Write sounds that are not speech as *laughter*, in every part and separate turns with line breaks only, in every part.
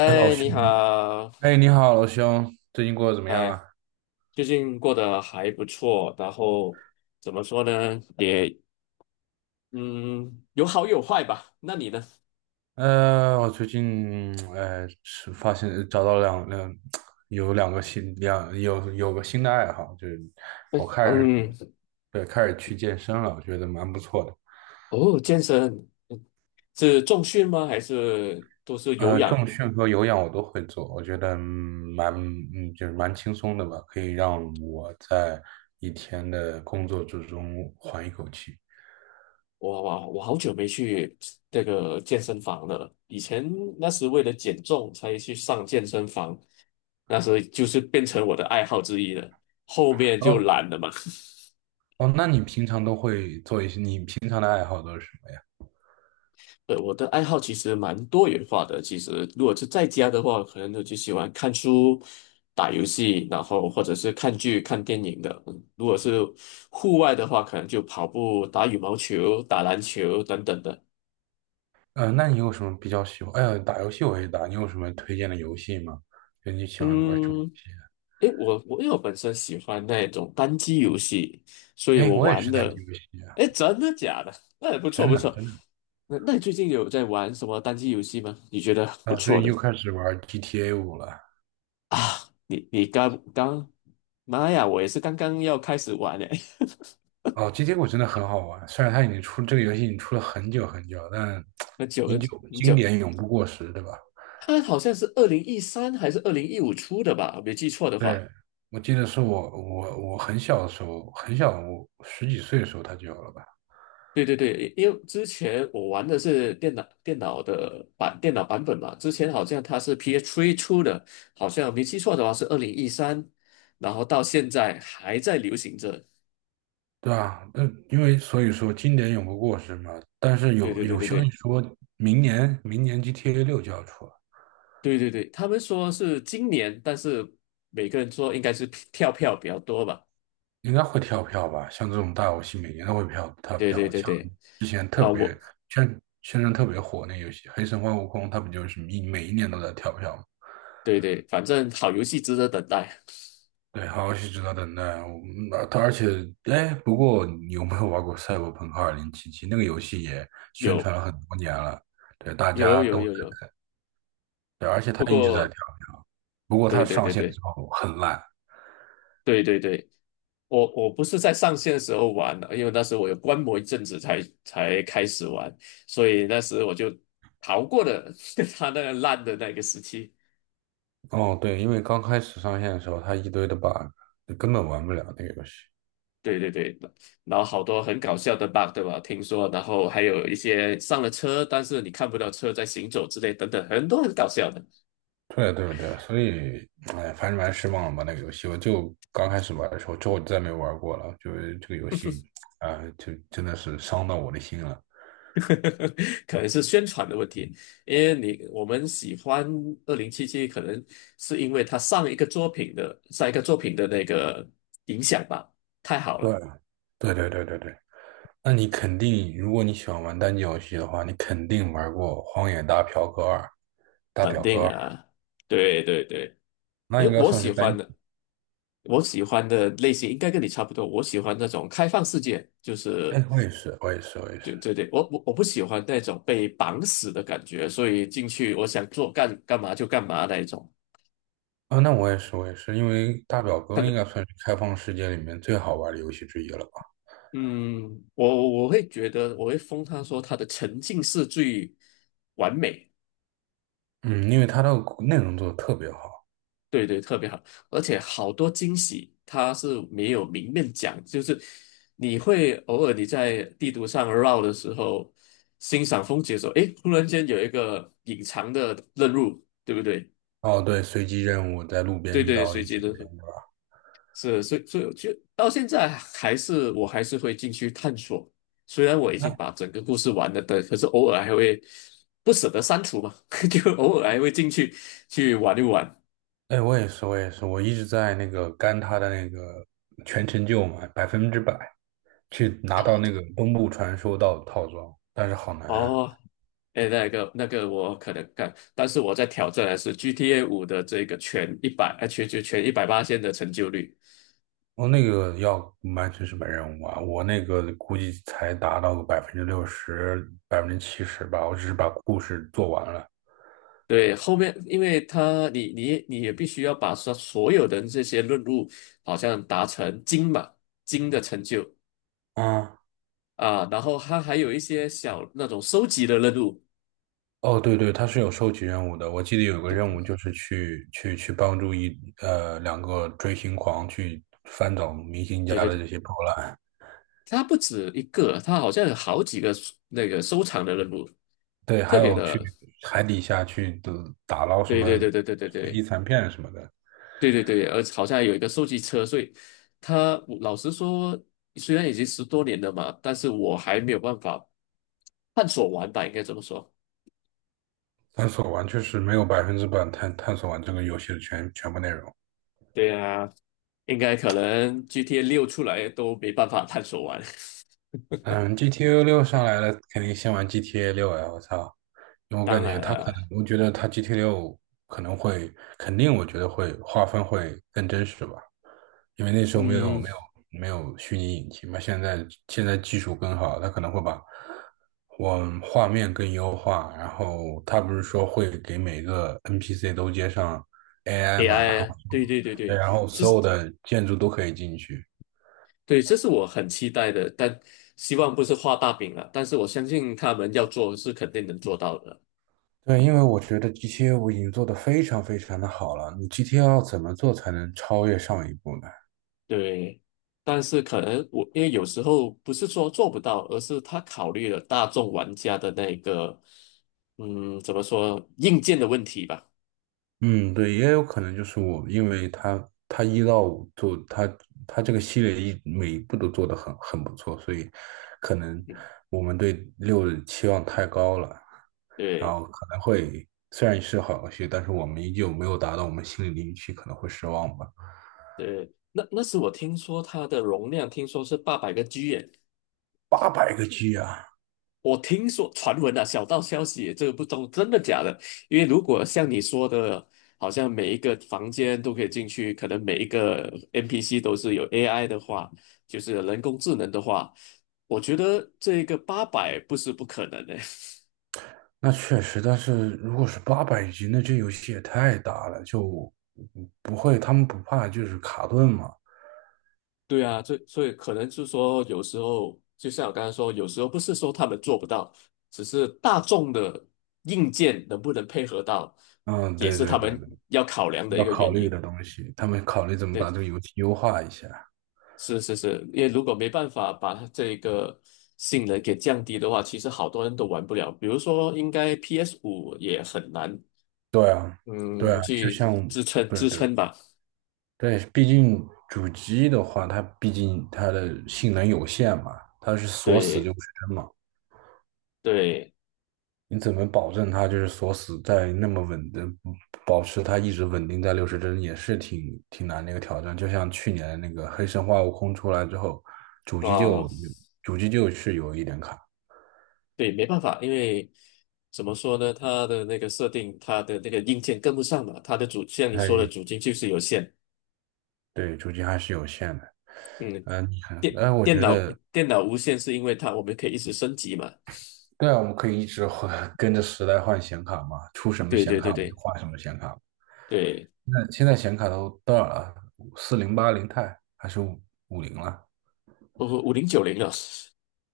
哎，老兄，
你好，
哎，你好，老兄，最近过得怎么样
哎，
啊？
最近过得还不错，然后怎么说呢，也嗯，有好有坏吧。那你呢？
我最近，是发现找到两两，有两个新两有有个新的爱好，就是我开始
嗯，
对开始去健身了，我觉得蛮不错的。
哦，健身是重训吗？还是都是有氧？
重训和有氧我都会做，我觉得嗯蛮嗯就是蛮轻松的吧，可以让我在一天的工作之中缓一口气。
我好久没去这个健身房了，以前那时为了减重才去上健身房，那时就是变成我的爱好之一了，后面就
哦
懒了嘛。*laughs*
哦，那你平常都会做一些，你平常的爱好都是什么呀？
我的爱好其实蛮多元化的。其实，如果是在家的话，可能我就喜欢看书、打游戏，然后或者是看剧、看电影的。嗯如果是户外的话，可能就跑步、打羽毛球、打篮球等等的。
那你有什么比较喜欢？哎呀，打游戏我也打，你有什么推荐的游戏吗？就你喜欢玩什么游
嗯，
戏啊？
诶，我因为我本身喜欢那种单机游戏，所以
哎，
我
我也
玩
是单
的，
机游戏啊，
诶，真的假的？*laughs* 那也不错
真
不
的
错。
真的。
那你最近有在玩什么单机游戏吗？你觉得不
啊，最
错
近
的？
又开始玩 GTA 五了。
啊，你刚刚，妈呀，我也是刚刚要开始玩诶，
哦，GTA 五真的很好玩，虽然它已经出这个游戏已经出了很久很久，但
*laughs* 很久
依
很
旧
久很
经
久，
典永不过时，对吧？
它好像是二零一三还是2015出的吧，我没记错的话。
对，我记得是我很小的时候，很小，我十几岁的时候它就有了吧。
对对对，因为之前我玩的是电脑版本嘛，之前好像它是 PS3 出的，好像没记错的话是二零一三，然后到现在还在流行着。
对啊，那因为所以说经典永不过时嘛。但是
对
有
对对
有
对
消息
对
说，明年 GTA 六就要出了，
对对对，他们说是今年，但是每个人说应该是跳票比较多吧。
应该会跳票吧？像这种大游戏，每年都会跳
对对
票。
对
像
对。
之前特
啊，我
别宣传特别火那游戏《黑神话：悟空》，它不就是每一年都在跳票吗？
对对，反正好游戏值得等待。*laughs*
对，好游戏值得等待啊。我嗯它而且，哎，不过你有没有玩过《赛博朋克二零七七》？那个游戏也宣
有
传了很多年了，对，大
有
家
有
都
有有。
对，而且它
不
一直在
过，
跳。不过它
对对
上
对
线的
对
时候很烂。
对对对，我不是在上线的时候玩的，因为那时候我有观摩一阵子才开始玩，所以那时我就逃过了 *laughs* 他那个烂的那个时期。
哦，对，因为刚开始上线的时候，它一堆的 bug，你根本玩不了那个游戏。
对对对，然后好多很搞笑的 bug，对吧？听说，然后还有一些上了车，但是你看不到车在行走之类等等，很多很搞笑的。
对对对，所以，哎，反正蛮失望吧那个游戏。我就刚开始玩的时候，之后再没玩过了。就是这个游戏，啊、就真的是伤到我的心了。
*laughs* 可能是宣传的问题，因为我们喜欢2077，可能是因为他上一个作品的那个影响吧，太好
对，
了。
对对对对对。那你肯定，如果你喜欢玩单机游戏的话，你肯定玩过《荒野大嫖客二》《大
肯
表哥
定
二》，
啊，对对对，
那
因
应
为
该
我
算是
喜欢
单。
的，我喜欢的类型应该跟你差不多。我喜欢那种开放世界，就是
哎，我也是，我也是，我也是。
对对对，我不喜欢那种被绑死的感觉，所以进去我想干嘛就干嘛那一种。
啊，那我也是，我也是，因为大表哥应
的。
该算是开放世界里面最好玩的游戏之一了吧？
嗯，我会封他说他的沉浸式最完美，
嗯，因为它的内容做的特别好。
对对，特别好，而且好多惊喜他是没有明面讲，就是你会偶尔你在地图上绕的时候，欣赏风景的时候，诶，突然间有一个隐藏的任务，对不对？
哦，对，随机任务在路边
对
遇
对，
到了
随
一
机
些
的，
人，对吧？
是，所以就到现在我还是会进去探索，虽然我已经
那，
把整个故事完了的，可是偶尔还会不舍得删除嘛，*laughs* 就偶尔还会进去去玩一玩
哎，我也是，我也是，我一直在那个干他的那个全成就嘛，百分之百去拿到那
啊。
个东部传说道的套装，但是好难啊。
哦，哎，那个我可能干，但是我在挑战的是 GTA5的这个全一百八千的成就率。
我那个要完成什么任务啊，我那个估计才达到个百分之六十、百分之七十吧，我只是把故事做完了。
对，后面因为他你你你也必须要把所有的这些任务好像达成金嘛，金的成就。
啊，
啊，然后它还有一些小那种收集的任务，
哦，对对，它是有收集任务的。我记得有个
对
任
对，
务就是去帮助两个追星狂去翻找明星
对
家
对
的这
对，
些破烂，
它不止一个，它好像有好几个那个收藏的任务，
对，还
特别
有去
的，
海底下去的打捞什
对对
么
对对对对
遗
对
残片什么的。
对对对，而好像有一个收集车，所以它我老实说，虽然已经10多年了嘛，但是我还没有办法探索完吧，应该这么说。
探索完确实没有百分之百探索完这个游戏的全部内容。
对啊，应该可能 GTA6出来都没办法探索完。
嗯，GTA 六上来了，肯定先玩 GTA 六呀！我操，因为
*laughs*
我感
当
觉
然
它可
了，
能，我觉得它 GTA 六可能会，肯定我觉得会划分会更真实吧。因为那时候没有
嗯
没有没有虚拟引擎嘛，现在技术更好，它可能会把我画面更优化，然后它不是说会给每个 NPC 都接上 AI 嘛，然后
，AI，对对对
对，
对，
然后
就
所
是。
有的建筑都可以进去。
对，这是我很期待的，但希望不是画大饼了。但是我相信他们要做是肯定能做到的。
对，因为我觉得 GTA 五已经做得非常非常的好了，你 GTA 要怎么做才能超越上一步呢？
对，但是可能我因为有时候不是说做不到，而是他考虑了大众玩家的那个，嗯，怎么说硬件的问题吧。
嗯，对，也有可能就是我，因为他一到五做他这个系列每一步都做得很不错，所以可能
嗯，
我们对六的期望太高了，然
对
后可能会虽然是好游戏，但是我们依旧没有达到我们心里的预期，可能会失望吧。
对，那时我听说它的容量听说是800个G 耶，
八百个 G 啊，
我听说传闻啊，小道消息，这个不懂真的假的。因为如果像你说的，好像每一个房间都可以进去，可能每一个 NPC 都是有 AI 的话，就是人工智能的话，我觉得这个八百不是不可能的。
那确实，但是如果是八百 G，那这游戏也太大了，就不会他们不怕就是卡顿嘛？
*laughs* 对啊，这所以可能就是说，有时候就像我刚才说，有时候不是说他们做不到，只是大众的硬件能不能配合到，
嗯，
也
对
是
对
他
对
们
对。
要考量的一
要
个
考
原
虑
因。
的东西，他们考虑怎么把
对
这个游戏优化一下。
是是是，因为如果没办法把它这个性能给降低的话，其实好多人都玩不了。比如说，应该 PS5也很难，
对啊，对啊，
嗯，
就
去
像
支撑
对
支
对
撑吧。
对，毕竟主机的话，它毕竟它的性能有限嘛，它是锁死就
对
不是真嘛。
对
你怎么保证它就是锁死在那么稳的，保持它一直稳定在六十帧，也是挺挺难的一个挑战。就像去年那个《黑神话：悟空》出来之后，主机
啊，
就主机就是有一点卡，
对，没办法，因为怎么说呢，它的那个设定，它的那个硬件跟不上嘛，它的主像你
它
说的
也
主机就是有限。
对主机还是有限的。
嗯，
嗯，你看，
电
哎，我
电
觉
脑
得
电脑无线是因为它我们可以一直升级嘛。
对啊，我们可以一直换，*laughs* 跟着时代换显卡嘛，出什么
对
显
对
卡
对
我们就
对
换什么显卡。
对，
那现在显卡都多少了？四零八零钛还是五零了？
哦，5090了。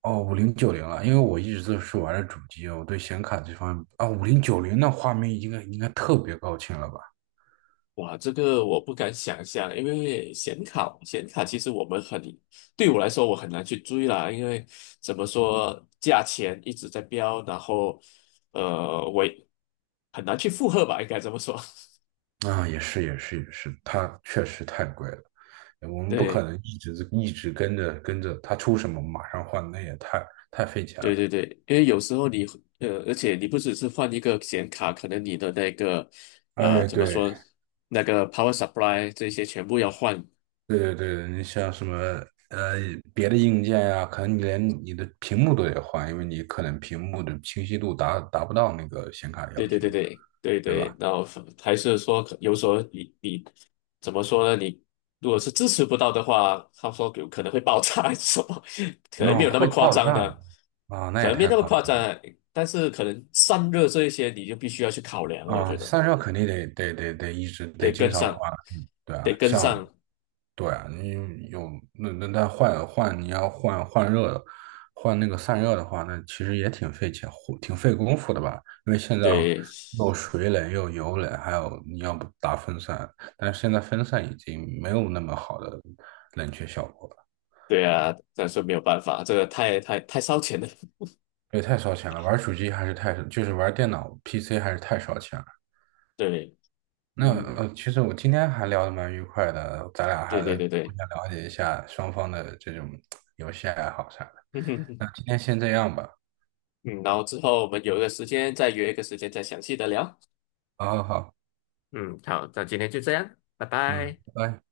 哦，五零九零了。因为我一直都是玩的主机，我对显卡这方面啊，五零九零那画面应该特别高清了吧？
哇，这个我不敢想象，因为显卡其实我们很，对我来说我很难去追啦，因为怎么说价钱一直在飙，然后我也很难去负荷吧，应该这么说。*laughs*
啊，也是也是也是，它确实太贵了。我们不可
对
能一直跟着它出什么马上换，那也太费钱
对
了。
对对，因为有时候而且你不只是换一个显卡，可能你的那个
哎，
怎么
对，
说那个 power supply 这些全部要换，
对对对，你像什么呃别的硬件呀、可能你连你的屏幕都得换，因为你可能屏幕的清晰度达不到那个显卡的要
对对对
求，
对对
对
对，
吧？
然后还是说有所候你怎么说呢？你如果是支持不到的话，他说有可能会爆炸还是什么。*laughs* 可能没
那
有那么
会
夸
爆
张
炸
的，
啊，那
可
也
能没
太
那么
夸
夸张
张
啊，但是可能散热这一些你就必须要去考量了，我
啊，
觉得
散热肯定得一直得
得
经
跟
常
上，
换，嗯对啊，
得跟
像，
上，
对啊，你有那换你要换热的，换那个散热的话，那其实也挺费钱，挺费功夫的吧？因为现在
对
又水冷又油冷，还有你要不打风扇，但是现在风扇已经没有那么好的冷却效果了，
对啊，但是没有办法，这个太太太烧钱了。
因为太烧钱了。玩手机还是太，就是玩电脑 PC 还是太烧钱了。
*laughs* 对，
那
嗯，
其实我今天还聊得蛮愉快的，咱俩还
对
得
对对
互
对。
相了解一下双方的这种游戏爱好啥的。那
*laughs*
今天先这样吧。
嗯，然后之后我们有一个时间再约一个时间再详细的聊。
好好好，
嗯，好，那今天就这样，拜
嗯，
拜。
拜拜。